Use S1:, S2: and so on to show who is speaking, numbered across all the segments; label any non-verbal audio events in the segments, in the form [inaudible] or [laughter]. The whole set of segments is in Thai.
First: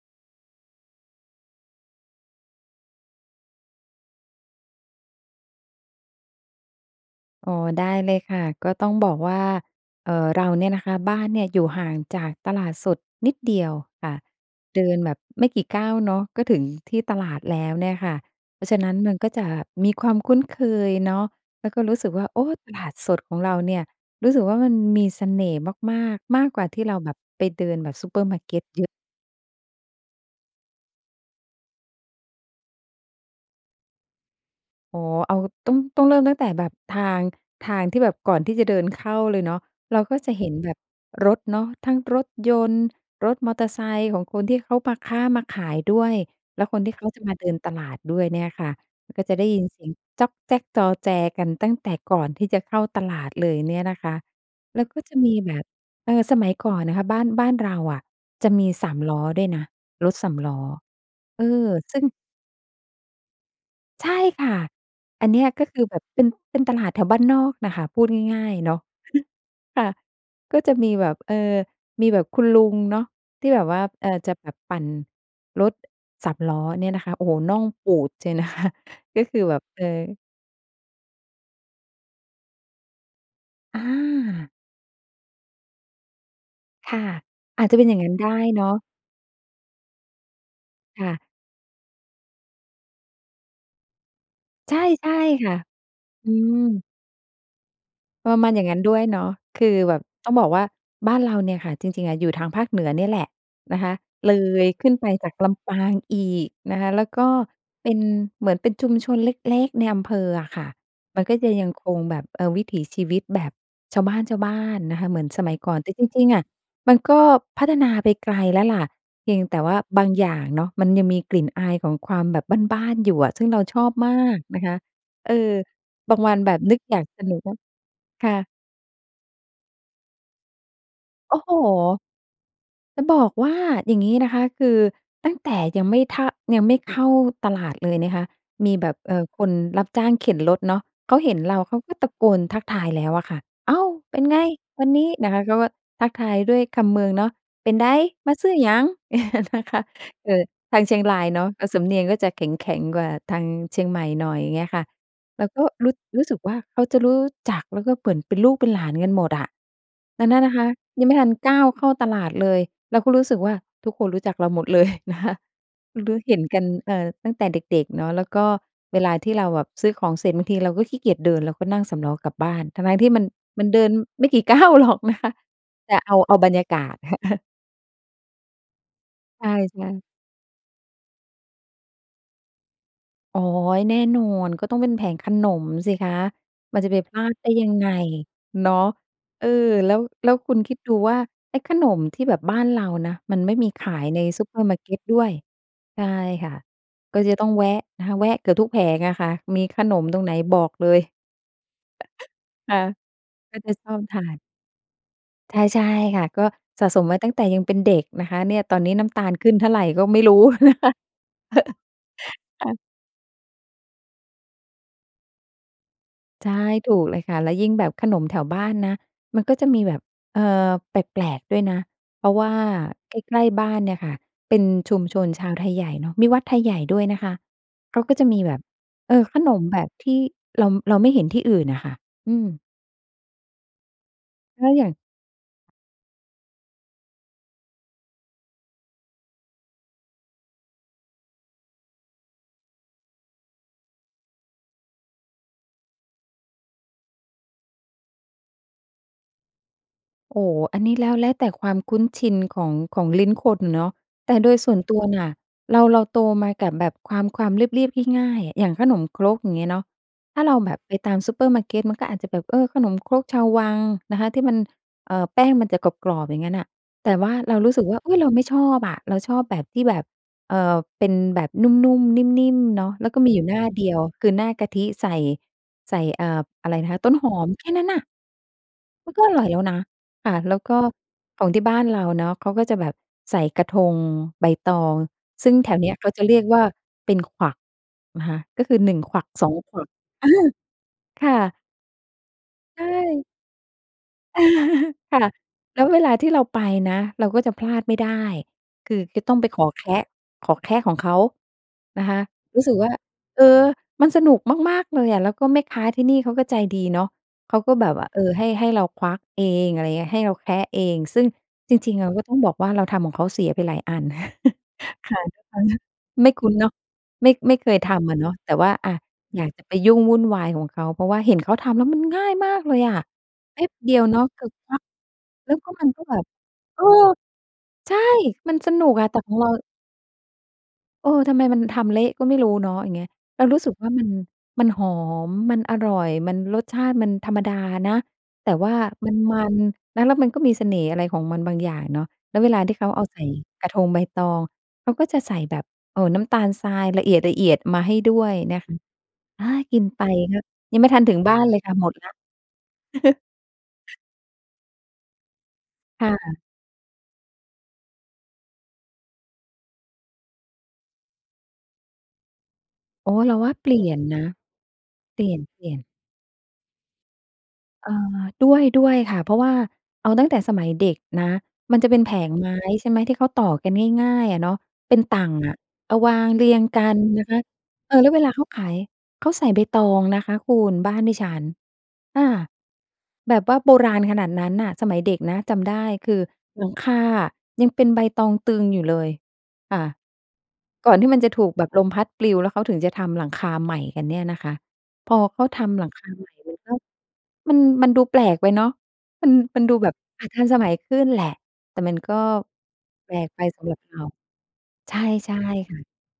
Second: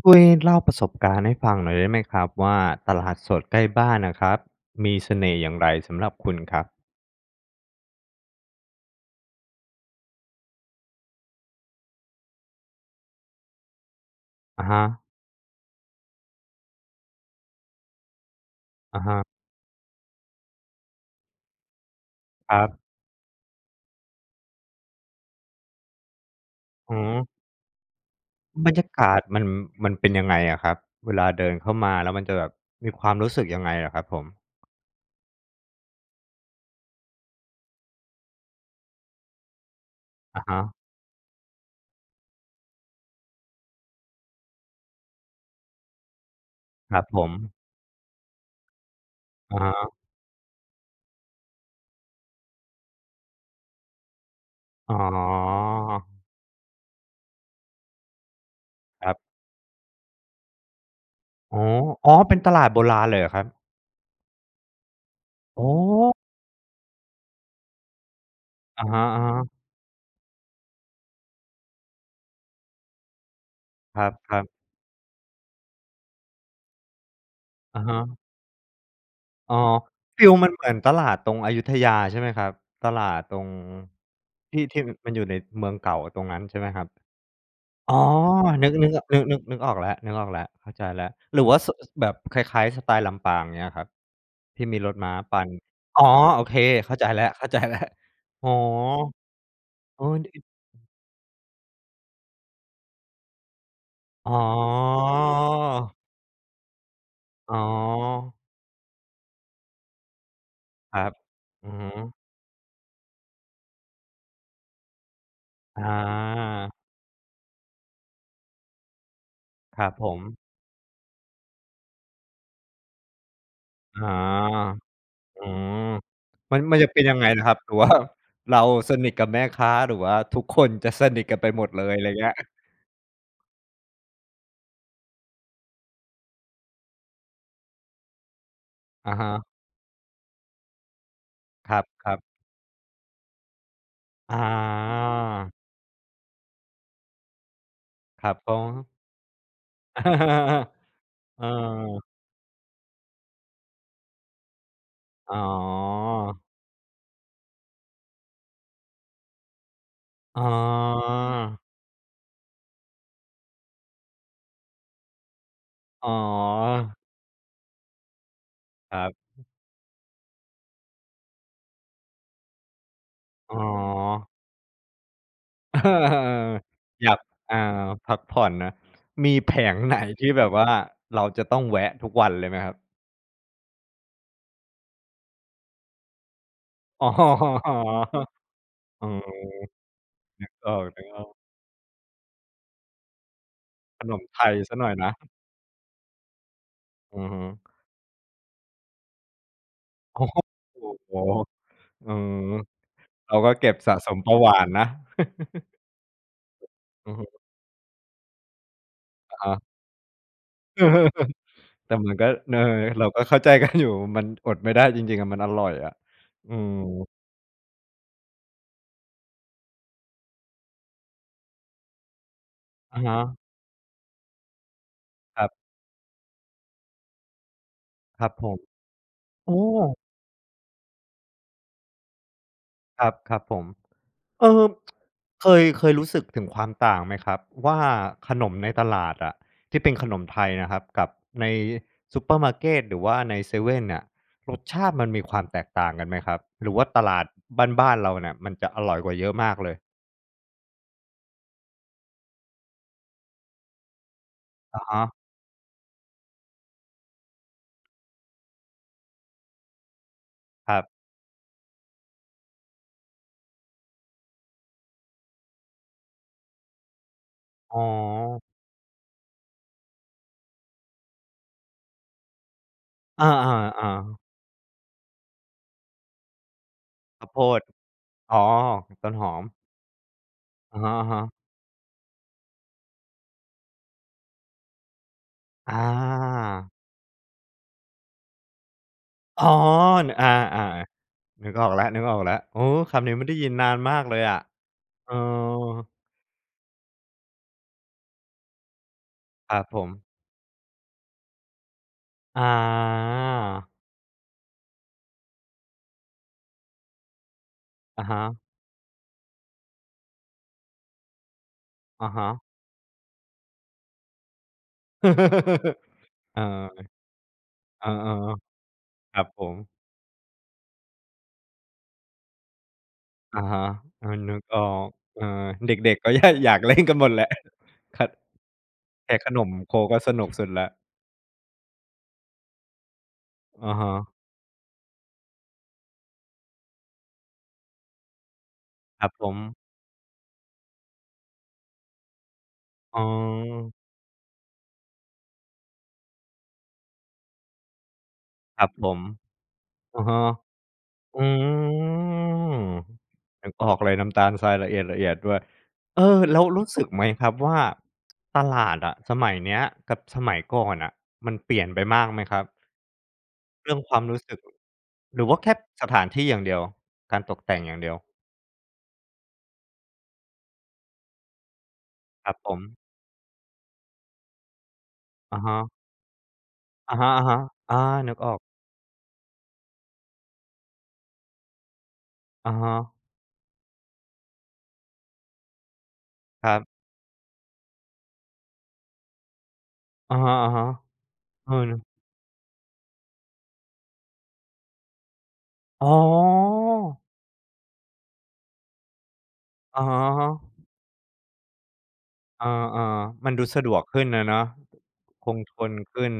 S1: ช่วยเล่าประสบการณ์ให้ฟังหน่อยได้ไหมครับว่า ตลาดสดใกล้บ้านน่ะครับ มีเสน่ห์อย่างไรสำหรับคุณครับ?
S2: อ๋อ ได้เลยค่ะ ก็ต้องบอกว่า เอ่อ เราเนี่ยนะคะ บ้านเนี่ยอยู่ห่างจากตลาดสดนิดเดียวค่ะ
S1: อะฮ
S2: เดิน
S1: ะ
S2: แบบไม่กี่ก้าวเนาะ ก็ถึงที่ตลาดแล้วเนี่ยค่ะ เพราะฉะนั้น
S1: อะฮ
S2: มัน
S1: ะ
S2: ก็จะมีความคุ้นเคยเนาะ แล้วก็รู้สึกว่า โอ้!
S1: ครั
S2: ต
S1: บ
S2: ลาดสดของเราเนี่ย รู้สึกว่ามันมีเสน่ห์มาก ๆ มากกว่าที่เราแบบ
S1: หือ
S2: ไปเดินแบบซูเปอร์มาร์เกต
S1: บรรย
S2: เยอ
S1: า
S2: ะ
S1: กาศมัน มันเป็นยังไงอะครับ? เวลาเดินเข้ามา แล้วมันจะแบบมีความรู้สึกยังไงเหรอครับผม?
S2: อ๋อ เอา ต้อง ต้องเริ่มตั้งแต่แบบทาง ทางที่แบบก่อนที่จะเดินเข้าเลยเนาะ เราก็จะ
S1: อะ
S2: เห็
S1: ฮ
S2: นแ
S1: ะ
S2: บบรถเนาะ ทั้งรถยนต์ รถมอเตอร์ไซค์ของคนที่เขามาค้ามาขายด้วย แล้วคนที
S1: ค
S2: ่
S1: รั
S2: เข
S1: บ
S2: า
S1: ผ
S2: จะมาเดิ
S1: ม
S2: นตลาดด้วยเนี่ยค่ะ ก็จะได้
S1: อ
S2: ย
S1: ะ
S2: ิน
S1: ฮ
S2: เสีย
S1: ะ
S2: งจ้อกแจ้กจอแจกันตั้งแต่ก่อนที่จะเข้าตลาดเลยเนี่ยนะคะ แล้ว
S1: อ๋
S2: ก็จะมีแบบ เออ
S1: อ
S2: สมัยก่อนนะคะ บ้าน บ้านเราอะจะมีสาม
S1: คร
S2: ล
S1: ั
S2: ้
S1: บ
S2: อด้วยนะ รถสามล้อ เออ
S1: อ๋อ
S2: ซึ่ง
S1: อ๋อ! เป็นตลาดโบราณเลยเหรอครับ?
S2: ใช่ค่ะ อันเนี้ย
S1: อ
S2: ก็
S1: ๋
S2: คือแบบ
S1: อ
S2: เป็น เป็นตลาดแถวบ้านนอกน่ะค่ะ พูดง่าย ๆ เนาะ
S1: อะฮะ
S2: [chuckles]
S1: ๆ
S2: ค่ะ ก็จะมีแบบ เออ มีแบบคุณลุงเนาะ ที่แบบว่า
S1: ค
S2: เออ จะ
S1: รั
S2: แ
S1: บ
S2: บ
S1: ๆ
S2: บปั่นรถ สามล้อเนี่ยนะคะ โอ้โฮ น่อง
S1: อะ
S2: ป
S1: ฮ
S2: ูด
S1: ะ
S2: เชียว นะคะ ก็คือ
S1: อ
S2: แ
S1: ๋
S2: บ
S1: อ
S2: บ เออ
S1: ฟีลมันเหมือนตลาดตรงอยุธยา ใช่ไหมครับ? ตลาดตรง
S2: อา
S1: ที่ ที่ ม มันอยู่ในเมืองเก่า ตรงนั้นใช่ไหมครับ?
S2: ค่ะ อาจจะเป็น
S1: อ
S2: อ
S1: ๋
S2: ย
S1: อ
S2: ่างงั้นได้เน
S1: นึ
S2: า
S1: ก
S2: ะ
S1: นึก อ นึก นึก นึกออกแล้ว นึกออกแล้ว เข้าใจแล
S2: ค
S1: ้ว
S2: ่ะ
S1: หรือว่าโซะ แบบคล้าย ๆ สไตล์ลำปาง เงี้ยครับ ที่
S2: ใช
S1: มี
S2: ่
S1: รถม้าปั
S2: ๆ ค
S1: น
S2: ่ะ
S1: อ๋อ
S2: อื
S1: โอเค
S2: อ
S1: เข้าใจแล้ว เข้าใจแล้ว
S2: ประ
S1: อ
S2: ม
S1: ๋อ
S2: าณอย่างงั้นด้วยเนาะ คือแบ
S1: เอ
S2: บ
S1: อ ได
S2: ต้
S1: ้
S2: องบอกว่า บ้านเราเนี่ยค่ะ จริง ๆ อะอยู่ทางภาคเหนือนี่แหละนะคะ
S1: อ๋
S2: เลยขึ้นไปจากลำปา
S1: อ
S2: งอีกนะคะ แล้วก็
S1: อ๋
S2: เป็น
S1: อ
S2: เหมือนเป็นชุมชนเล็ก ๆ ในอำเภออะค่ะ
S1: ครับ
S2: มันก็จะย
S1: อ
S2: ั
S1: ื
S2: ง
S1: อฮ
S2: คง
S1: ึ
S2: แบบ เออ วิถีชีวิตแบบชาวบ้าน ๆ นะคะ เหมือนสมัยก่อน
S1: อ
S2: แต่จริง ๆ อะ
S1: า
S2: มันก็พัฒนาไปไกลแล้วล่ะ เพียงแต่ว่า
S1: ครับ
S2: บ
S1: ผ
S2: าง
S1: ม
S2: อย่างเนาะ มันยังมีกลิ่นอายของความแบบบ้าน ๆ อยู่อะ ซึ่งเราชอบ
S1: อ๋อ
S2: มากนะคะ เออ
S1: อืม
S2: บางวันแบ
S1: มั
S2: บ
S1: น ม
S2: น
S1: ั
S2: ึ
S1: น
S2: ก
S1: จะ
S2: อ
S1: เ
S2: ย
S1: ป็
S2: า
S1: น
S2: ก
S1: ยัง
S2: ส
S1: ไง
S2: นุ
S1: น
S2: ก
S1: ะค
S2: ก็
S1: รับ? หรือว่า
S2: ค่ะ
S1: เราสนิทกับแม่ค้า หรือว่าทุกคนจะสนิท
S2: โ
S1: ก
S2: อ
S1: ัน
S2: ้
S1: ไป
S2: โฮ
S1: หมดเลย อะไรอย่างเงี้ย?
S2: จะบอกว่าอย่างงี้นะคะ คือตั้งแต่ยังไม่ทะ ยังไม่เข้าตลาดเลยนะคะ มีแบบ
S1: อ
S2: เอ
S1: ะ
S2: ่
S1: ฮ
S2: อ
S1: ะ
S2: คนรับจ้างเข็นรถเนาะ เขาเห็นเรา
S1: ค
S2: เข
S1: ร
S2: าก็ตะ
S1: ับ ๆ
S2: โกนทักทายแล้วอะค่ะ "อ้าว เป็น
S1: อ
S2: ไงวันนี้?" นะคะ เ
S1: า
S2: ขาก็ทักทายด้วยคำเมืองเนาะ "เป็นได?
S1: คร
S2: ม
S1: ั
S2: า
S1: บ
S2: ซื้
S1: อ๋
S2: อ
S1: อ
S2: หยัง?" [chuckles] นะคะ
S1: เออ
S2: เออ ทางเชียงรายเ
S1: เ
S2: น
S1: ออ
S2: าะ สำเนี
S1: ๆ เ
S2: ย
S1: ออ
S2: งก็จะแข็ง ๆ กว่าทางเชียงใหม่หน่อย อย่างเงี้ยค่ะ
S1: อ๋
S2: แล้วก็รู้ รู้สึ
S1: อ
S2: กว่า เขาจะรู้จัก แล้วก็เหมือนเป็นลูกเป็นหลานกันหมดอะ แล้วน
S1: อ
S2: ั่
S1: ๋
S2: นนะคะยังไม่ทันก้
S1: อ
S2: าวเข้าตลาดเลย เราก็รู้สึกว่า ทุกคนรู้จักเราหมดเลย นะคะ
S1: อ๋
S2: รู้เห็นกัน เอ
S1: อ
S2: ่อ ตั้งแต่เด็ก ๆ เนาะ แล้วก็
S1: ค
S2: เว
S1: รั
S2: ลาที่
S1: บ
S2: เราแบบซื้อของเสร็จ บางทีเราก็ขี้เกียจเดิน เราก็นั่งสามล้อกลับบ้าน ทั้ง ๆ ที่มัน
S1: อ๋อ
S2: มันเดินไม่กี่ก้าว หรอกนะคะ
S1: เออ
S2: แต่เอ
S1: เอ
S2: า เอา
S1: อ
S2: บรรยากาศ
S1: อยาก
S2: [chuckles]
S1: อ่า พักผ่อนนะ มี
S2: ใ
S1: แผง
S2: ช่
S1: ไหน
S2: ๆ
S1: ที่แบบว่า เราจะต้องแวะทุกวันเลยไหมครับ?
S2: อ๋อ แน่นอน ก็ต้องเป็นแผงขนมสิคะ มันจะไป
S1: อ๋อ
S2: พลาดได้ยังไงเนาะ
S1: เออ
S2: เออ แล้ว แล้ว
S1: นึ
S2: ค
S1: ก
S2: ุณค
S1: อ
S2: ิดดูว่า
S1: อก ๆ
S2: ไอ้ขนมที่แบบบ้านเรานะ มันไม่มีขา
S1: ข
S2: ย
S1: น
S2: ใน
S1: มไ
S2: ซ
S1: ท
S2: ูเป
S1: ย
S2: อร์
S1: ส
S2: มา
S1: ัก
S2: ร์
S1: ห
S2: เ
S1: น
S2: ก
S1: ่อย
S2: ต
S1: นะ
S2: ด้วย ใช่ค่ะ ก
S1: อ
S2: ็
S1: ือ
S2: จะ
S1: ฮึ
S2: ต้องแวะนะคะ แวะเกือบทุกแผงอะค่ะ มีขนมต
S1: โ
S2: ร
S1: อ้
S2: งไหน
S1: โฮ
S2: บอก
S1: อ
S2: เล
S1: ือ
S2: ย
S1: โอ้โฮ อือ
S2: [chuckles] ค่ะ
S1: เราก็
S2: ก็
S1: เก
S2: จ
S1: ็
S2: ะ
S1: บ
S2: ช
S1: ส
S2: อ
S1: ะ
S2: บ
S1: ส
S2: ท
S1: ม
S2: า
S1: เบา
S2: น
S1: หวานนะ
S2: ใช่ ๆ ค่ะ ก็ส
S1: [chuckles]
S2: ะสม
S1: อื
S2: ไว
S1: อ
S2: ้
S1: ฮึ
S2: ตั้งแต่ยังเป็นเด็กนะคะ เนี่ย ตอนนี้น้ำตา
S1: อ
S2: ล
S1: ะฮ
S2: ขึ้น
S1: ะ
S2: เท่าไรก็ไม่รู้ นะคะ [chuckles]
S1: [laughs] แต่มันก็ น เออ
S2: ค่ะ
S1: เราก็เข้าใจ กัน อยู่ มันอดไม่ได้จริง ๆ อะ มันอร่อยอะ
S2: ใช
S1: อื
S2: ่ ถู
S1: ม
S2: กเลยค่ะ แล้วยิ่งแบบขนมแถวบ้านนะ มันก็จะมีแบบ เอ่อ แปลก ๆ ด้วยนะ เพราะว่า
S1: อะฮ
S2: ใก
S1: ะ
S2: ล้ ๆ บ้านเนี่ยค่ะ เป็นชุมชน
S1: ค
S2: ช
S1: รั
S2: า
S1: บ
S2: วไทยใหญ่เนาะ มีวัดไทยใหญ่ด้วยนะคะ เขาก็
S1: ค
S2: จ
S1: ร
S2: ะ
S1: ับ
S2: มี
S1: ผ
S2: แบ
S1: ม
S2: บ เออ ข
S1: โ
S2: น
S1: อ้
S2: มแบบที่เรา เราไม่เห็นที่อื่นน่ะค่ะ อืม
S1: ครับ ครับผม เอ่
S2: ถ
S1: อ
S2: ้
S1: [tsk]
S2: าอย่าง
S1: เคย เคยรู้สึกถึงความต่างไหมครับ? ว่าขนมในตลาดอะที่เป็นขนมไทยนะครับกับในซูเปอร์มาร์เกต หรือว่าในเซเว่นเนี่ย รสชาติมันมีความแตกต่างกันไหมครับ? หรือว่าตลาดบ้าน ๆ เราเนี่ยมันจะอร่อยกว่าเยอะมากเลย?
S2: โอ้ อันนี้แล้ว แล้วแต่ความคุ้นชินของ ของลิ้นคนเนาะ แต่โดยส่
S1: อ
S2: วน
S1: ะฮ
S2: ตัว
S1: ะ
S2: น่ะ เรา เราโตมากับแบบความ ความเรียบ ๆ ง่าย ๆ อย่างขนมครก งี้เนาะ ถ้าเราแ
S1: ค
S2: บ
S1: รั
S2: บ
S1: บ
S2: ไปตามซูเปอร์มาร์เกตมันก็อาจจะแบบ เออ ขนมครกชาววังนะคะ ที่มัน เอ่อ แป้งมันจะกรอบ ๆ อย่างงั้นน่ะ แต่ว่าเรารู้
S1: อ๋
S2: สึ
S1: อ
S2: กว่า อุ๊ย เราไม่ชอบอะ เราชอบแบบที่แบบ เอ่อ เป็นแบบนุ่ม ๆ นิ่ม ๆ เนาะ แล้วก็
S1: อ
S2: มีอยู่หน้าเดี
S1: า
S2: ยว
S1: ๆ ๆ
S2: คือหน้ากะทิใส่ ใส่ เอ่อ อะไรนะคะ ต้น
S1: ข้
S2: ห
S1: าวโพ
S2: อม
S1: ด
S2: แค่นั้นน่ะ
S1: อ๋อ ต
S2: ม
S1: ้
S2: ั
S1: น
S2: นก็
S1: หอ
S2: อร่
S1: ม
S2: อยแล้วนะ ค่ะ แล้วก
S1: อ
S2: ็
S1: ะฮะ ๆ
S2: ของที่บ้านเราเนาะ เขาก็จะแบบใส่กระทงใบตอง ซึ่งแถ
S1: อา
S2: วเนี้ยเขาจะเรียกว่าเป็นขวักนะคะ ก็คือ 1 ขวัก
S1: อ๋
S2: ส
S1: อ
S2: อง ขวัก
S1: น อ
S2: อ
S1: า
S2: า ค่
S1: ๆ นึก
S2: ะ
S1: ออกแล้ว ๆ อื
S2: ใ
S1: อ
S2: ช
S1: คำนี้
S2: ่
S1: ไม่ได้ยินนานมากเลยอะ
S2: [chuckles]
S1: เออ
S2: ค่ะ แล้วเวลาที่เราไปนะเราก็จะพลาดไม่ได้ คือก็ต้องไป
S1: คร
S2: ข
S1: ับ
S2: อ
S1: ผ
S2: แค
S1: ม
S2: ะ ขอแคะของเขานะคะ
S1: อา
S2: รู้สึกว่า เออ มันสนุกมาก ๆ เลยอะ แล้วก็แม่ค้าที่นี่เขาก็ใจดีเนาะ เขาก็แบบ
S1: อ
S2: ว
S1: ะ
S2: ่า
S1: ฮ
S2: เออ
S1: ะ
S2: ให้ ให้เราควักเอง อะไรเงี้ย ให้เราแคะเอง ซึ่งจริง ๆ เ
S1: อ
S2: ร
S1: ะ
S2: า
S1: ฮ
S2: ก็
S1: ะ
S2: ต้องบอกว่าเราทำของเขาเสียไปหลายอัน [chuckles] ค่ะ
S1: [chuckles]
S2: ไม่
S1: เอ
S2: ค
S1: อ
S2: ุ้นเนาะ ไม่ ไม่เคย
S1: เอ
S2: ท
S1: อ
S2: ำอะเนาะ แต่ว่า อา
S1: ๆ ครับ
S2: อ
S1: ผ
S2: ยากจะ
S1: ม
S2: ไปยุ่งวุ่นวายของเขา เพราะว่าเห็นเขาทำแล้วมันง่ายมากเลยอะ
S1: อะฮ
S2: แป๊
S1: ะ
S2: บเดีย
S1: เอ
S2: ว
S1: อ
S2: เนาะ
S1: นึ
S2: ค
S1: ก
S2: ือ
S1: ออ
S2: ควัก
S1: ก เออ
S2: แล้ว
S1: เด
S2: มัน
S1: ็ก
S2: ก็
S1: ๆ ก็
S2: แบ
S1: ย
S2: บ
S1: อยากเล่
S2: เอ
S1: น
S2: อ
S1: กันหมดแหละ
S2: ใช
S1: ค
S2: ่ มันสนุกอะ
S1: แค
S2: แต
S1: ะ
S2: ่
S1: ข
S2: ของ
S1: น
S2: เรา
S1: มครกก็สนุกสุดแล้ว
S2: เออ ทำไมมันทำเละก็ไม่รู้เนาะ อย่างเงี้ย เรารู้
S1: อ
S2: สึ
S1: ะ
S2: ก
S1: ฮ
S2: ว่ามั
S1: ะ
S2: น มันหอม มันอร่อย มันรสชาติมันธรรมดานะ แต่ว่า
S1: ครับผ
S2: มั
S1: ม
S2: น ๆ นะ แล้วมันก็มีเสน่ห์อะไรของมันบางอย่างเนาะ แล้วเวลาที่เขา
S1: อ๋
S2: เอาใส่กร
S1: อ
S2: ะทงใบตอง เขาก็จะใส่แบบ เอ่อ น้ำตาลทรายละเอียด ๆ มาให้ด้วยนะ
S1: ครั
S2: ค
S1: บ
S2: ะ
S1: ผม
S2: อา กิน
S1: อ
S2: ไป
S1: ะฮะ
S2: นะ ยังไม่ทันถึ
S1: อ
S2: ง
S1: ื
S2: บ้านเลยค่ะ หมดแล้ว
S1: ม
S2: [chuckles]
S1: นึกออกเลยน้ำตาลทรายละเอียด ๆ ด้วย เอ
S2: ค่
S1: อ แล
S2: ะ
S1: ้วรู้สึกไหมครับว่า ตลาดอะสมัยเนี้ยกับสมัยก่อนอะ มันเปลี่ยนไปมากไหมครับ?
S2: โอ้ เราว่าเ
S1: เ
S2: ป
S1: รื
S2: ล
S1: ่อ
S2: ี
S1: ง
S2: ่
S1: ค
S2: ย
S1: วา
S2: น
S1: มรู
S2: นะ
S1: ้สึก
S2: เป
S1: หร
S2: ล
S1: ื
S2: ี
S1: อว่าแค่
S2: ่ยน
S1: ส
S2: ๆ
S1: ถานที่อย่างเดียว การตกแต่งอย่างเด
S2: อ
S1: ี
S2: ่า
S1: ยว
S2: ด้วย ด้วยค่ะ เพราะว่าเอาตั้งแต่สมัยเด็กนะ มันจะเป็นแผ
S1: คร
S2: ง
S1: ับ
S2: ไม
S1: ผ
S2: ้
S1: ม
S2: ใช่ไหม ที่เขาต่อกันง่าย ๆ อะเนาะ เป็นตั่ง
S1: อะฮ
S2: อะ
S1: ะ
S2: เอาวางเรียงกั
S1: อะ
S2: น
S1: ฮะ
S2: นะคะ
S1: ๆ อา
S2: เออ แล้
S1: นึ
S2: วเ
S1: ก
S2: ว
S1: อ
S2: ลา
S1: อก
S2: เขาขาย เขาใส่ใบตองนะคะคุณ บ้านดิฉัน ค่ะ
S1: อะฮะ
S2: แบบว่าโบราณขนาดนั้นน่ะ สมัยเด็กนะจำได้คือ
S1: ครับ
S2: หลังคาอะยังเป็นใบตองตึงอยู่เลยค่ะ
S1: อะฮะ
S2: ก่อนที่มันจะถ
S1: ๆ เ
S2: ู
S1: อ
S2: กแบบล
S1: อ
S2: มพัดปลิวแล้วเขาถึงจะทำหลังคาใหม่กันเนี่ยนะคะ พอเขาทำห
S1: อ
S2: ล
S1: ๋
S2: ังคาใหม่แล้ว
S1: อ
S2: มัน มันดูแปลกไปเนาะ มัน มันดู
S1: อะ
S2: แบบ
S1: ฮ
S2: อา
S1: ะ
S2: ทันส
S1: ๆ
S2: มัยขึ้นแหละ แต่มันก็
S1: อา
S2: แปล
S1: ๆ ม
S2: ก
S1: ัน
S2: ไ
S1: ด
S2: ป
S1: ูส
S2: ส
S1: ะ
S2: ำ
S1: ด
S2: หร
S1: ว
S2: ับ
S1: ก
S2: เ
S1: ข
S2: ร
S1: ึ
S2: า
S1: ้นอะเนาะ
S2: ใช
S1: ค
S2: ่
S1: งท
S2: ๆ
S1: น
S2: ค่ะ
S1: ขึ้น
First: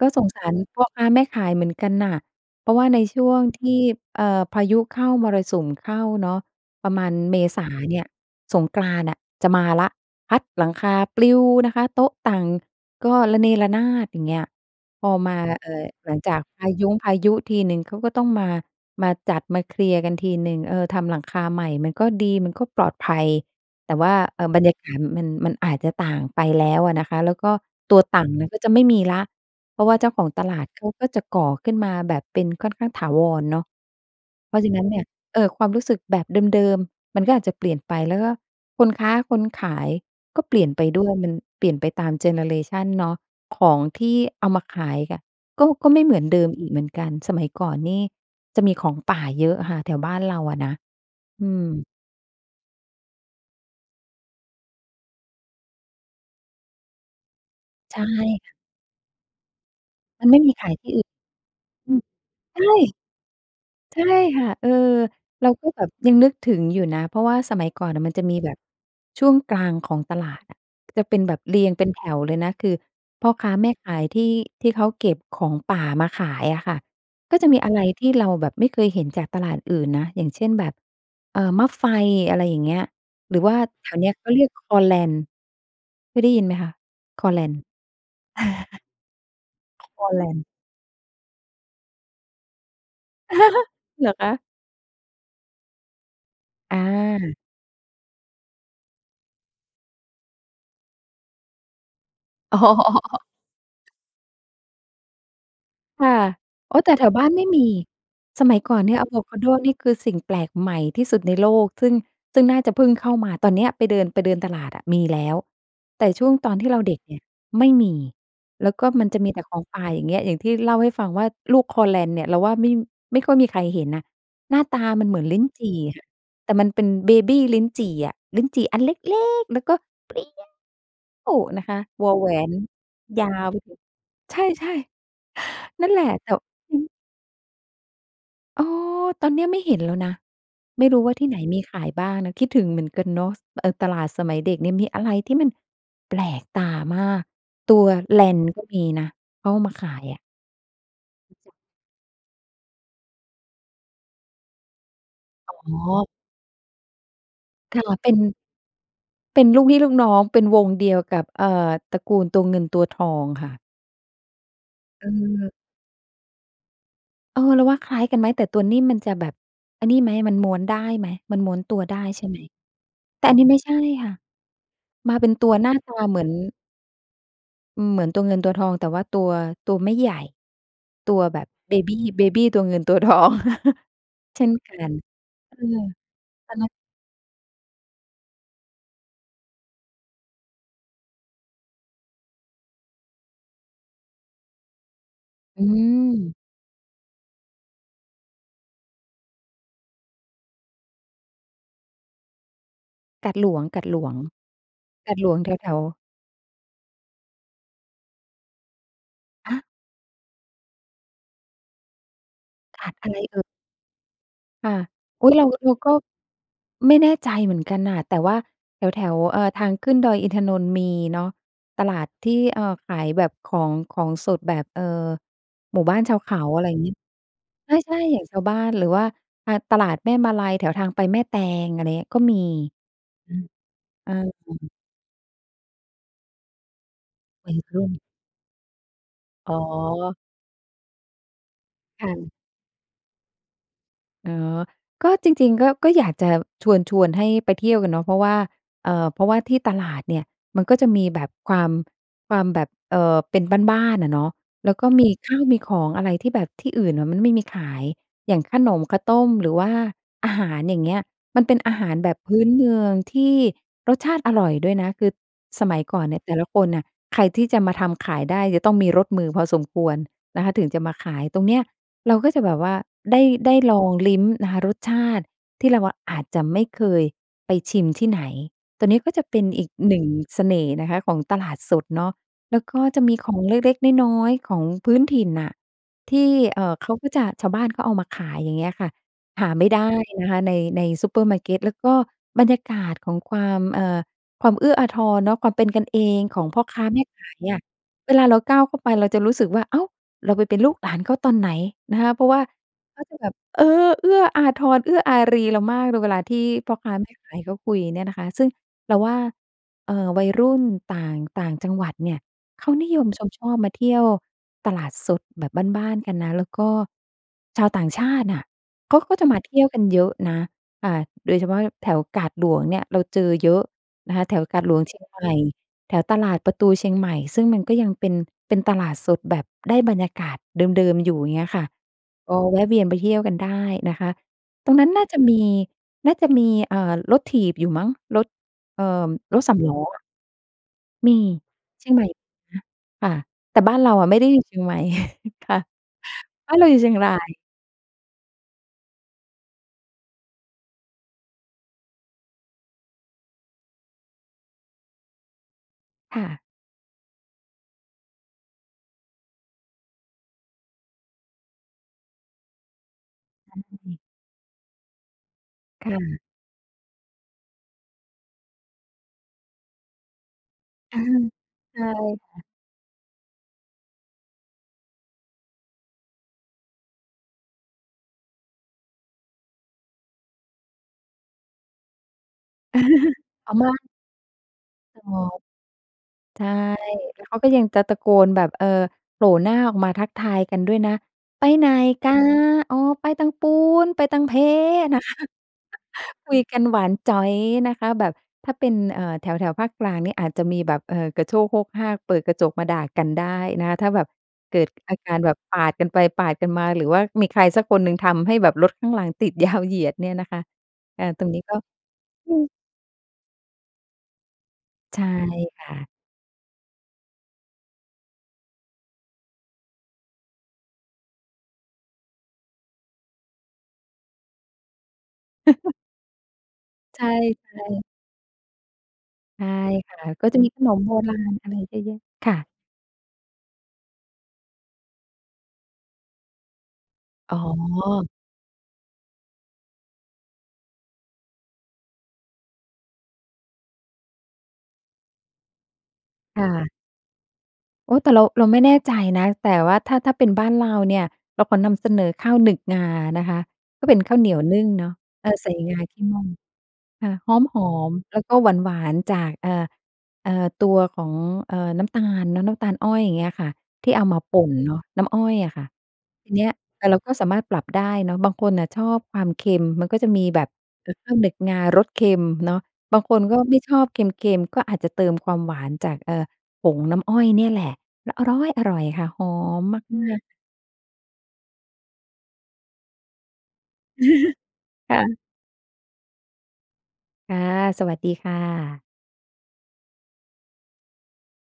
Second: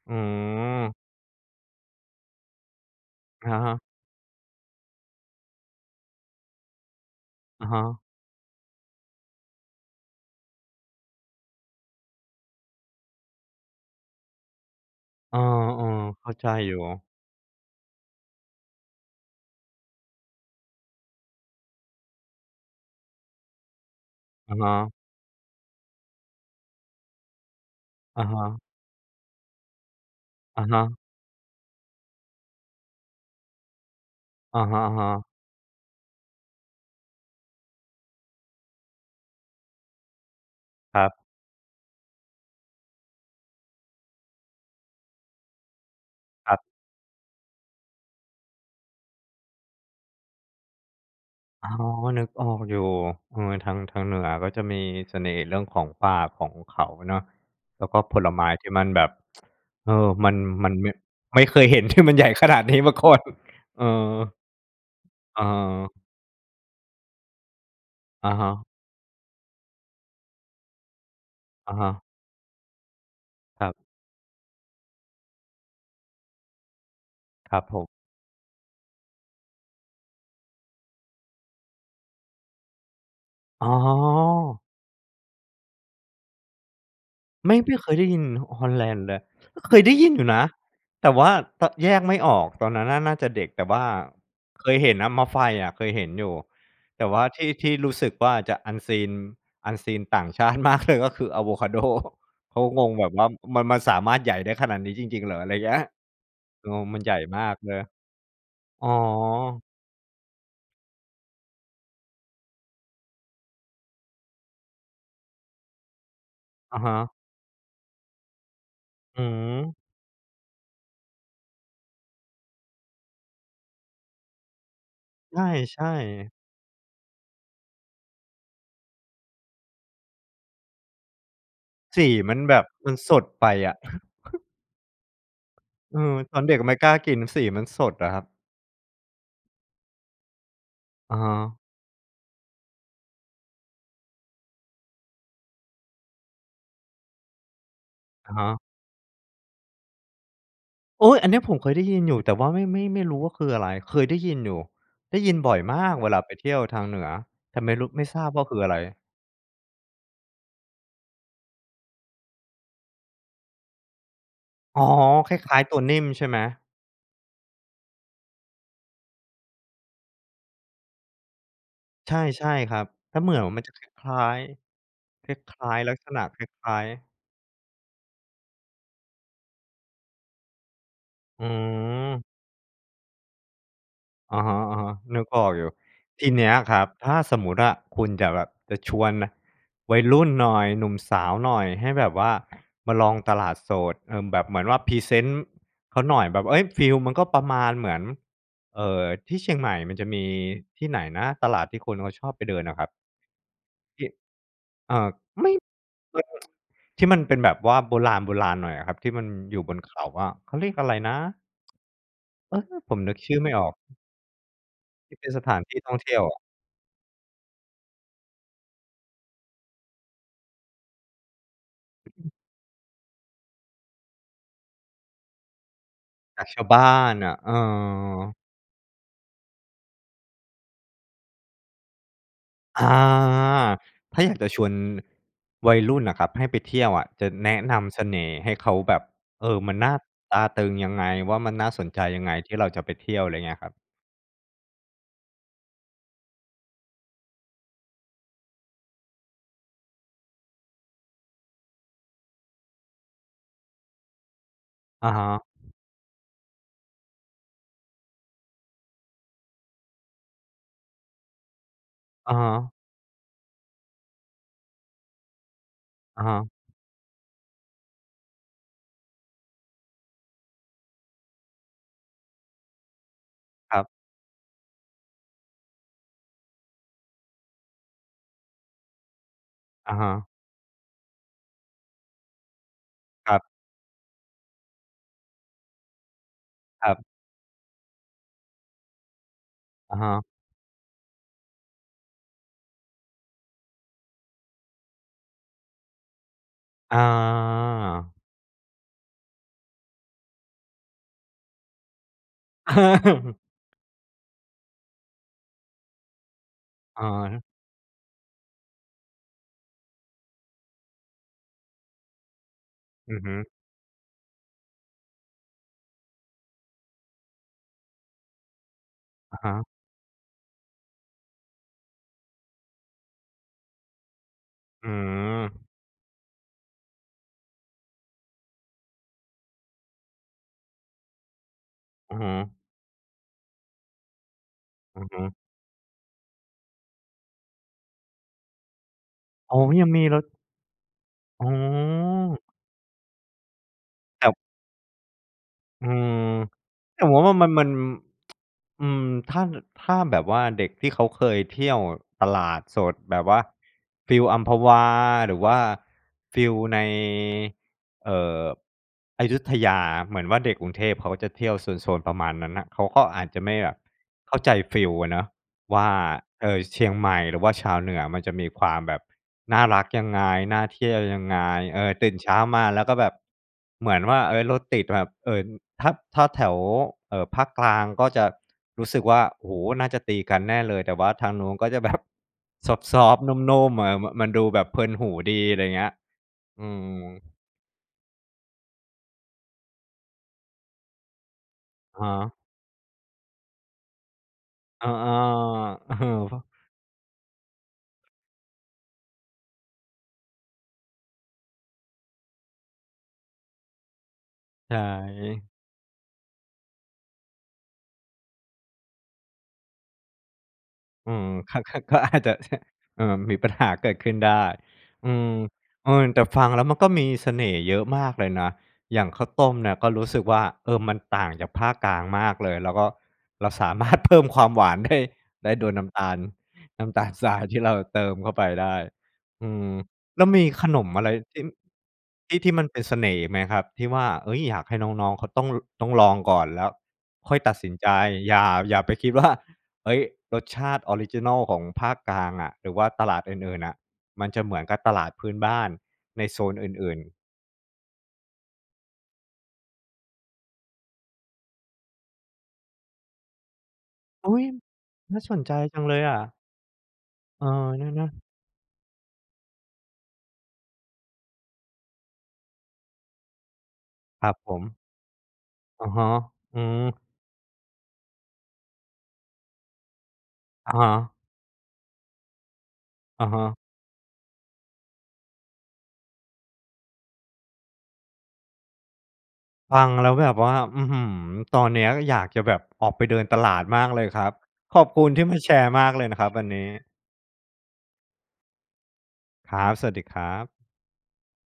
S2: ก็
S1: อื
S2: สงสารพ่อ
S1: ม
S2: ค้าแม่ขายเหมือนกันน่ะ เพราะว่าในช่วง
S1: อะ
S2: ท
S1: ฮะ
S2: ี่ เอ่อ พายุเข้า มรสุมเข้าเนาะ ประมาณเมษ
S1: อะ
S2: า
S1: ฮะ
S2: เนี่ยสงกรานต์น่ะจะมาละ พัดหลังคาปลิวนะคะ โต๊ะตั่งก็ระเนระนาด อย่างเงี้ย พอม
S1: เ
S2: า
S1: ออ
S2: เอ่อ หลัง
S1: ๆ เข้
S2: จ
S1: า
S2: าก
S1: ใจ
S2: พา
S1: อยู่
S2: ย้งพายุทีหนึ่ง เขาก็ต้องมา มาจัดมาเคลียร์กันทีหนึ่ง เออ ทำหลังคาใหม่มันก็ดี มันก็ปลอดภัย แต่ว่า เอ่อ
S1: อะ
S2: บร
S1: ฮ
S2: รยาก
S1: ะ
S2: าศมัน มันอาจจะต่างไปแล้วอะนะคะ แล้วก็ตัว
S1: อ
S2: ต
S1: ะ
S2: ั่ง
S1: ฮ
S2: มัน
S1: ะ
S2: ก็จะไม่มีแล้ว เพราะว่าเจ้าของตล
S1: อ
S2: า
S1: ะ
S2: ด
S1: ฮ
S2: เขา
S1: ะ
S2: ก็จะก่อขึ้นมาแบบเป็นค่อนข้างถาวรเนาะ เพร
S1: อ
S2: า
S1: ะ
S2: ะฉะ
S1: ฮ
S2: นั้นเนี่ย
S1: ะ ๆ
S2: เออ ความรู้สึกแบบเดิม ๆ มันก็อาจจะเปลี่ยนไป แล้วก็คนค้าคนขายก็เปลี่ยนไป
S1: ค
S2: ด
S1: ร
S2: ้
S1: ั
S2: วย
S1: บ
S2: มันเปลี่ยนไปตามเจเนอเรชันเนาะ ของที่เอามาขายอะ ก็ ก็ไม่เหมือนเดิม
S1: คร
S2: อ
S1: ับ
S2: ีกเหมือนกัน สมัยก่อนนี่จะมีของป่าเยอะค่ะ แถวบ้านเราอะนะ อื
S1: อ๋อ
S2: ม
S1: นึกออกอยู่ เออ ทาง ทางเหนือก็จะมีเสน่ห์เรื่องของป่าของเขาเนาะ แล้ว
S2: ใ
S1: ก
S2: ช
S1: ็
S2: ่
S1: ผลไม้
S2: ค่ะ
S1: ที่มันแบบ [tsk] เออ
S2: มั
S1: ม
S2: น
S1: ั
S2: ไ
S1: น
S2: ม่มีข
S1: มั
S2: า
S1: น
S2: ยท
S1: ไม
S2: ี
S1: ่
S2: ่อื่น
S1: ไม่เคยเห็น
S2: อื
S1: ที
S2: ม
S1: ่มันใหญ่ขน
S2: ใ
S1: า
S2: ช
S1: ด
S2: ่
S1: นี้มาก่อน เออ
S2: ใช่ค่ะ เออ เราก็แบบ
S1: เออ
S2: ยังนึกถึงอยู่นะ เพราะว่าสมัยก่อนน่ะมันจะ
S1: อะ
S2: มี
S1: ฮ
S2: แบบ
S1: ะ
S2: ช่วงกลางของตลาดอะ จะเป็นแบบเรีย
S1: อ
S2: ง
S1: ะ
S2: เป
S1: ฮ
S2: ็นแถ
S1: ะ
S2: วเลยนะ คือพ่อค้า
S1: ค
S2: แม
S1: รั
S2: ่
S1: บ
S2: ขายที่ ที่เขาเก็บของป่ามาขายอะค่ะ ก็จะ
S1: ค
S2: ม
S1: ร
S2: ี
S1: ับ
S2: อะ
S1: ผ
S2: ไร
S1: ม
S2: ที่เราแบบไม่เคยเห็นจากตลาดอื่นนะ อย่างเช่น แบบ เอ่อ มะไฟ อะไรอย่างเงี้ย หรือว่า
S1: อ๋อ
S2: แถวเนี้ยเขาเรียกคอแลน เคยได้ยินไหมคะ? คอแล
S1: ไม
S2: น
S1: ่ ไม่เคยได้ยินคอแลนเลย เคยไ
S2: [chuckles]
S1: ด้
S2: ค
S1: ย
S2: อ
S1: ินอ
S2: แ
S1: ย
S2: ล
S1: ู่นะ
S2: น
S1: แต่ว่าตะ แยกไม่ออก ตอนนั้นน่า น่าจะเด็ก แต่
S2: [chuckles]
S1: ว่า
S2: เหรอคะ?
S1: เคยเห็นนะมะไฟอะเคยเห็นอยู่ แต่ว่า
S2: อา
S1: ที่ ที่รู้สึกว่าจะ Unseen unseen ต่างชาติมากเลย ก็คืออาโวคาโด เข
S2: อ๋
S1: างงแบบ
S2: อ
S1: ว่ามัน มันสามารถใหญ่ได้ขนาดนี้จริง ๆ เหรอ? ไรเงี้ย
S2: ค่ะ
S1: เออ
S2: อ๋อ แต่
S1: มัน
S2: แถ
S1: ใหญ
S2: ว
S1: ่
S2: บ้าน
S1: ม
S2: ไม
S1: า
S2: ่
S1: ก
S2: มี
S1: เลย
S2: สมัยก่อน
S1: อ๋อ
S2: เนี่ยอาโวคาโดนี่คือสิ่งแปลกใหม่ที่สุดในโลก ซึ่ง ซึ่งน่าจะเพิ่งเข้ามา ตอนเนี้ยไปเดิน ไปเดินตลาดอะมีแล้ว แต่ช่วงตอนที่
S1: อ
S2: เรา
S1: ะฮ
S2: เด็กเ
S1: ะ
S2: นี่ยไม่มี แล้วก็มันจ
S1: อ
S2: ะ
S1: ื
S2: มีแต่ของ
S1: ม
S2: ป่า อย่างเงี้ย อย่างที่เล่าให้ฟังว่าลูกคอแลนเนี่ย เราว่าไม่ ไม่ค่อยมีใครเห็นนะ หน้าตามันเหมือน
S1: ใ
S2: ลิ้นจี่
S1: ช่
S2: ค่ะ
S1: ๆ
S2: แต่มันเป็นเบบีลิ้นจี่อะ ลิ้นจี่อันเล็ก ๆ แล้วก็เปรี้ยวนะคะ
S1: ส
S2: ว
S1: ี
S2: อแหว
S1: มันแ
S2: น
S1: บบมันส
S2: ย
S1: ด
S2: า
S1: ไป
S2: ว
S1: อะ
S2: ใ
S1: [chuckles]
S2: ช่ ๆ [inhales] นั่น
S1: อื
S2: แหละ
S1: ม
S2: แต่
S1: ตอนเด็กไ
S2: อ
S1: ม่
S2: ื
S1: ก
S2: ม
S1: ล้ากิน สีมันสดอะครับ
S2: อ้อ ตอนเนี้ยไม่เห็นแล้วนะ ไม่รู้ว
S1: อ
S2: ่า
S1: ะ
S2: ที
S1: ฮ
S2: ่ไหน
S1: ะ
S2: มีขายบ้างนะ คิดถึงเหมือนกันเนาะ เออ ตลาดสมัยเด็กเนี่ยมีอะไรที่มันแปลกตามาก ตัวแล
S1: อะ
S2: น
S1: ฮะ
S2: ก็มีนะ เขาเอามาขายอะ
S1: โอ๊ย! อัน
S2: มั
S1: น
S2: น
S1: ี้
S2: จ
S1: ผ
S2: ะ
S1: มเคยได้ยินอยู่ แต่ว่าไม่ ไม่ ไม่รู้ว่าคืออะไร? เคยได้ยินอยู่ ได้ยินบ
S2: อ
S1: ่อยม
S2: ๋
S1: ากเ
S2: อ
S1: วลาไปเที่ยวทางเหนือ แต่ไม่
S2: ค
S1: ร
S2: ่
S1: ู
S2: ะ
S1: ้ ไม่
S2: เป็
S1: ท
S2: น
S1: ราบว่าคืออะไร?
S2: เป็นลูกพี่ลูกน้อง เป็นวงเดียวกับ เอ่อ ตระกูลตัวเงินตัวทองค่ะ
S1: อ๋อ คล
S2: เออ
S1: ้าย ๆ ตัวนิ่มใช่ไหม?
S2: เออ เราว่าคล้ายกันไหม? แต่ตัวนิ่มมันจะแบบไอ้นี่ไหม มันม้วนได้ไหม? มันม้วนตัวได้
S1: ใ
S2: ใช่ไหม?
S1: ช่ ๆ ครับ แล้
S2: แ
S1: ว
S2: ต่
S1: เหม
S2: อั
S1: ื
S2: น
S1: อ
S2: น
S1: น
S2: ี้ไม่
S1: มัน
S2: ใช
S1: จะ
S2: ่
S1: ค
S2: ค่
S1: ล
S2: ะ
S1: ้าย
S2: มา
S1: ๆ
S2: เ
S1: ค
S2: ป็นตัว
S1: ล
S2: ห
S1: ้
S2: น้
S1: า
S2: า
S1: ย
S2: ต
S1: ๆ ลั
S2: า
S1: กษ
S2: เหม
S1: ณะ
S2: ือน
S1: คล้าย ๆ
S2: อือ เหมือนตัวเงินตัวทอง แต่ว่าตัว ตัวไม่ใหญ่ ตัวแบ
S1: อื
S2: บเบบี เ
S1: ม
S2: บบีตัวเงินตัว ทอง [chuckles]
S1: อ
S2: เช
S1: ะ
S2: ่
S1: ฮ
S2: นกั
S1: ะ
S2: น
S1: ๆ นึกออก
S2: เออ
S1: อยู่ ทีเนี้
S2: อ
S1: ย
S2: ะนะ
S1: ครับ ถ้าสมมติอะคุณจะแบบ จะชวน น วัยรุ่นหน่อย หนุ่มสาวหน่อย ให้แบบว่ามาลองตลาดสด เอ่อ แบบเหมือนว่าพรีเซนต์
S2: อ
S1: เขาหน่อย
S2: ืม
S1: แบบ เฮ้ย ฟีลมันก็ประมาณเหมือน เอ่อ ที่เชียงใหม่มันจะมีที่ไหนนะ? ตลาดที่คนเขาชอบไปเดินอะครับ?
S2: กาดหลวง กาดหล
S1: ที่
S2: วง
S1: เอ่อ
S2: กาดหลวง
S1: ไม
S2: แ
S1: ่
S2: ถว ๆ
S1: มัน [tsk] ที่มันเป็นแบบว่าโบราณ ๆ หน่อยอะครับ ที่มัน
S2: ฮ
S1: อยู่
S2: ะ
S1: บนเขาอะ เขาเรียกอะไรนะ? เออ
S2: กา
S1: ผ
S2: ด
S1: ม
S2: อะ
S1: นึ
S2: ไ
S1: ก
S2: ร
S1: ช
S2: เอ
S1: ื่อ
S2: ่ย?
S1: ไม่ออก
S2: ค่ะ
S1: ที่เ
S2: อ
S1: ป
S2: ุ
S1: ็
S2: ๊
S1: น
S2: ย
S1: ส
S2: เรา
S1: ถาน
S2: เร
S1: ท
S2: า
S1: ี่
S2: ก
S1: ท
S2: ็
S1: ่องเที่ยวอะ
S2: ไม่แน่ใจเหมือนกันน่ะ แต่ว่าแถว ๆ เอ่อ ทางขึ้นดอยอินทนนท์มีเนาะ ตลาดที่ เอ่อ ขายแบบของ ของสดแบบ เอ่อ หมู่บ้านชาวเข
S1: จ
S2: า
S1: ากช
S2: อะ
S1: า
S2: ไร
S1: วบ้า
S2: งี้
S1: นน่ะ เอ
S2: ใช่ ๆ อย่าง
S1: อ
S2: ชาวบ้าน หรือว่า อ่า ตลาดแม่มาลัย แถวทางไปแม่แตง อะไรเงี้ย ก็มี
S1: อา
S2: อือ เออ
S1: ถ้าอยากจะชวน วัยรุ่นน่ะครับให้ไปเที่ยวอะ จะแ
S2: ว
S1: น
S2: ัย
S1: ะน
S2: รุ่น
S1: ำเสน่ห์ให้เขาแบบ เอ
S2: อ๋อ
S1: อ มันน่าตราตรึงยังไง? ว่า มันน่าสนใจ
S2: ค่
S1: ยั
S2: ะ
S1: งไง? ที่เราจะไปเที่ยว ไรเงี้ยครับ
S2: อ๋อ ก็จริง ๆ ก็ ก็อยากจะชวน ชวนให้ไปเที่ยวกันเนาะ เพราะว่า เอ่อ เพราะว่าที่ตลาดเนี่ยมันก็จะมีแบบความ ความแบบ เอ่อ เป็นบ้าน ๆ อะเนาะ แล้วก็ม
S1: อ
S2: ี
S1: ะฮ
S2: ข
S1: ะ
S2: ้าวมีของอะไรที่แบบที่อื่นน่ะมันไม่มีขาย อย่างขนมข้าวต้มหรือว่าอาหาร อย่างเงี้ย มันเป็นอาหารแบบ
S1: อ
S2: พ
S1: ะ
S2: ื
S1: ฮ
S2: ้นเม
S1: ะ
S2: ืองที่รสชาติอร่อยด้วยนะ คือสมัยก่อนเนี
S1: อ
S2: ่
S1: ะ
S2: ยแ
S1: ฮ
S2: ต่
S1: ะ
S2: ละคนน่ะ ใครที่จะมาทำขายได้จะต้องมีรสมือพอสมควรนะคะถึงจะมาขาย ตรงเนี้ยเราก็จะแบบว่าได้ ได้
S1: ค
S2: ล
S1: รั
S2: อ
S1: บ
S2: งลิ้มนะคะรสชาติที่เราอะอาจจะไม่เคยไปชิมที่ไหน ตัวนี้ก็จะเป็นอีก
S1: อ
S2: ห
S1: ะ
S2: นึ่
S1: ฮ
S2: ง
S1: ะ
S2: เสน่ห์นะคะของตลาดสดเนาะ แล้ว ก็จะมีข
S1: คร
S2: อ
S1: ั
S2: ง
S1: บ
S2: เล็ก ๆ น้อย ๆ ของพื้นถิ่นน่ะ ที่ เอ่อ
S1: ค
S2: เข
S1: รั
S2: า
S1: บ
S2: ก็จะ ชาวบ้านเขาเอามาขาย อย่างเงี้ยค่ะ หาไม่ได้
S1: อะฮะ
S2: นะคะใน ในซูเปอร์มาร์เกต แล้วก็บรรยากาศของความ เอ่อ ความเอื้ออาทรเนาะ ความเป็นกันเองของพ่อค้า
S1: อ
S2: แม่ขายอะ เว
S1: า
S2: ลาเราก้าวเข้าไปเราจะรู้สึกว่า อ้าว เราไปเป็นลูกหลานเขาตอนไหนนะคะ เพราะว่าเขาจะแบบ
S1: [chuckles]
S2: เออ เอื้ออาทร เอื้ออารีเรามากเลยเวลาที่พ่อค้า
S1: อะ
S2: แม่ขา
S1: ฮ
S2: ย
S1: ะ
S2: เขาคุยเนี่ยนะคะ ซึ่งเราว่า เอ่อ วัยรุ่นต่าง ต่างจังหวัดเนี่ยเขานิยม
S1: อือ
S2: ช
S1: ฮ
S2: ม
S1: ึ
S2: ชอบมาเที่ยวตลาดสดแบบบ้าน ๆ กันนะ แล้วก็ชาวต่างชาติน่ะเขาก็จะ
S1: อ
S2: มา
S1: ะฮ
S2: เที่
S1: ะ
S2: ยวกันเยอะนะ ค่ะ โดยเฉพาะแถวกาดหลวงเนี่ยเราเจอเยอะนะคะ แถวกาดหลวง
S1: อื
S2: เชียงใหม่
S1: ม
S2: แถวตลาดประตูเชียงใหม่ ซึ่งมันก็ยังเป็น เป็นตลาดสดแบบได้บรรยากาศเดิม ๆ อยู่ เงี้ยค่ะ
S1: อือฮ
S2: ออ
S1: ึ
S2: แวะเวียนไปเที่ยวกันได้นะคะ ตรงนั้น
S1: อ
S2: น
S1: ื
S2: ่
S1: อ
S2: า
S1: ฮ
S2: จะม
S1: ึ
S2: ี น่าจะ มี เอ่อ รถถีบอยู่มั้ง รถ เอ่อ รถส
S1: อ๋
S2: า
S1: อ
S2: มล้อ
S1: ยัง
S2: อ
S1: ม
S2: ะ
S1: ีรถ
S2: มี
S1: อ๋
S2: เชียงใหม่
S1: อ
S2: ฮะ ค่ะ แต่บ้านเราอะไม่
S1: แต
S2: ได้
S1: ่
S2: อยู่เชียงใหม่ [chuckles] ค่ะ
S1: อืม
S2: บ้านเราอยู่เชียง
S1: แต่
S2: รา
S1: ว่า ว่
S2: ย
S1: ามัน มัน [tsk] อืม ถ้า น ถ้าแบบว่าเด็กที่เขาเคยเที่ยวตลาดสดแบบว่า ฟีลอัมพวา หรือว่า
S2: ค่
S1: ฟ
S2: ะ
S1: ีลใน เอ่อ อยุธยา เหมือนว่า เด็กกรุงเทพเขาจะเที่ยวโซน ๆ ประมาณนั้นน่ะ เขาก็อาจจะไม่แบ
S2: อ
S1: บ
S2: ืม
S1: เข้าใจฟีลอะเนาะว่
S2: ค
S1: า
S2: ่ะ
S1: เอ่อ เชียงใหม่หรือว่าชาวเหนือมันจะมีความแบบน่ารักยังไง น่าเที่ยวยัง
S2: [chuckles]
S1: ไง
S2: ใ
S1: เ
S2: ช
S1: อ
S2: ่
S1: อ ตื่นเ
S2: ค
S1: ช
S2: ่
S1: ้า
S2: ะ
S1: มาแล้วก็แบบเหมือนว่า เฮ้ย รถติด แบบ เอิ่น ถ้า ถ้าแถว เอ่อ ภาคกลางก็จะรู้สึกว่า โอ้โฮ น่าจะตีกันแน่เลย แต่ว่าทางนู้นก็จะแบบซอฟต
S2: [chuckles]
S1: ์ ๆ
S2: เอ
S1: น
S2: า
S1: ุ
S2: ม
S1: ่
S2: า
S1: ม ๆ อ่า มันดูแบบเพลินหูดี อะไรเงี้ย
S2: ใช่
S1: อืม
S2: แล้วเขาก็ยังตะ ตะโกนแบบ เอ่อ โผล่หน้าออกมาทักทายกันด้วยนะ "ไปไหน
S1: อะฮ
S2: ก๋า?
S1: ะ
S2: อ๋อ ไปตางปู๊น ไปตางเพ้"
S1: อา
S2: น่ะ ค่ะ [chuckles]
S1: ๆ
S2: คุย
S1: [chuckles]
S2: กันหวานจ๋อยนะคะแบบถ้าเป็น เอ่อ แถว ๆ ภาคกลางเนี่ยอาจจะมีแบบ เอ่อ กระโชกโฮกฮาก เปิดกระจกมาด่ากันได้นะ ถ้าแบบเกิด
S1: ใช
S2: อาการแบบ
S1: ่
S2: ปาดกันไป ปาดกันมา หรือว่ามีใครสักคนหนึ่งทำให้แบบรถข้างหลังติดยาวเหยียดเนี่ยนะคะ อา
S1: อื
S2: ตร
S1: ม
S2: งนี้ก
S1: ค
S2: ็
S1: ัก คัก ก็อาจจ
S2: อื
S1: ะ เ
S2: ม
S1: นี่ย เออ มีปัญหาเกิดขึ้นได้
S2: ใช่
S1: อืม
S2: ค่ะ
S1: เออ แต่ฟังแล้วมันก็มีเสน่ห์เยอะมากเลยนะ อย่างข้าวต้มเนี่ยก็รู้สึกว่า เออ มันต่างจากภาคกลางมากเลย แล้วก็เราสามารถ เพิ่ม ความหวาน ได้ ได้โดย
S2: [chuckles]
S1: น้ำตาล น้ำ
S2: ใ
S1: ต
S2: ช
S1: า
S2: ่
S1: ลทราย ที่เรา
S2: ๆ
S1: เติมเข้าไปได้
S2: ใช
S1: อ
S2: ่
S1: ืม
S2: ค่ะ
S1: แล
S2: ก
S1: ้
S2: ็
S1: ว
S2: จะ
S1: มี
S2: มีข
S1: ข
S2: น
S1: น
S2: ม
S1: ม
S2: โบ
S1: อะไร
S2: ราณ
S1: ที่
S2: อะไรเยอะแยะค
S1: ท
S2: ่
S1: ี่
S2: ะ
S1: ที่มันเป็นเสน่ห์อีกไหมครับ? ที่ว่า เฮ้ย อยากให้น้อง ๆ เขาต้อง ล ต้องลองก่อนแล้วค่
S2: อ๋
S1: อยตัดสินใจ
S2: อ
S1: อย่า อย่าไปคิดว่า เฮ้ย รสชาติออริจินัลของภาคกลางอะ หรือว่าตลาดอื่น ๆ น่ะ มันจะเหมือนกับตลาดพื้นบ้านในโซ
S2: ค่
S1: น
S2: ะ
S1: อื่น ๆ
S2: โอ้ แต่เรา เราไม่แน่ใจนะ แต่ว่าถ้า ถ้าเป็นบ้านเราเนี่ย เราขอนำเสนอข้าวหนึกงานะคะ ก็เป็นข้าวเ
S1: อ
S2: หนี
S1: ุ
S2: ย
S1: ๊
S2: ว
S1: ย!
S2: นึ่งเนาะ
S1: น่า
S2: เอ
S1: ส
S2: อ
S1: น
S2: ใส
S1: ใจ
S2: ่ง
S1: จั
S2: า
S1: งเล
S2: ข
S1: ย
S2: ี้
S1: อ
S2: ม่อน
S1: ะ
S2: ค่ะ ห๊อ
S1: เอ
S2: ม
S1: อ
S2: หอ
S1: เนี่ย
S2: ม
S1: นะ
S2: แล้วก็หวาน ๆ จาก เอ่อ เอ่อ ตัวของ เอ่อ น้ำตาลเนาะ น้ำตาลอ้อย อย่างเงี้ยค่ะ ที่เอามา
S1: ครั
S2: ป
S1: บ
S2: ่
S1: ผ
S2: นเน
S1: ม
S2: าะ น้ำอ้อยอะค่ะ
S1: อะฮะ
S2: ที่เนี้ย
S1: อื
S2: แต่เ
S1: ม
S2: ราก็สามารถปรับได้เนาะ บางคนน่ะชอบความเค็ม มันก็จะมีแบบ
S1: อะฮ
S2: เอ่อ ข้
S1: ะ
S2: าวหนึกงารสเค็มเนาะ บางคน
S1: อะ
S2: ก็
S1: ฮ
S2: ไ
S1: ะ
S2: ม่ชอบเค็ม ๆ ก็อาจจะเติมความหวานจาก เอ่อ ผงน้ำอ้อยเนี่ยแหละ แล้วอร๊อยอร่อยค่ะ หอม
S1: ฟ
S2: มา
S1: ังแล้ว
S2: ก ๆ
S1: แบบว่า อื้อฮือ ตอนเนี้ยอยากจะแบบออกไปเดินตลาดมากเลยครับ
S2: [chuckles]
S1: ขอบ
S2: ค
S1: ค
S2: ่
S1: ุณ
S2: ะ
S1: ที่มาแชร์มากเลยนะครับ วันนี้
S2: ค่ะ สวัสดีค่ะ
S1: ครับ สวัสดีครับ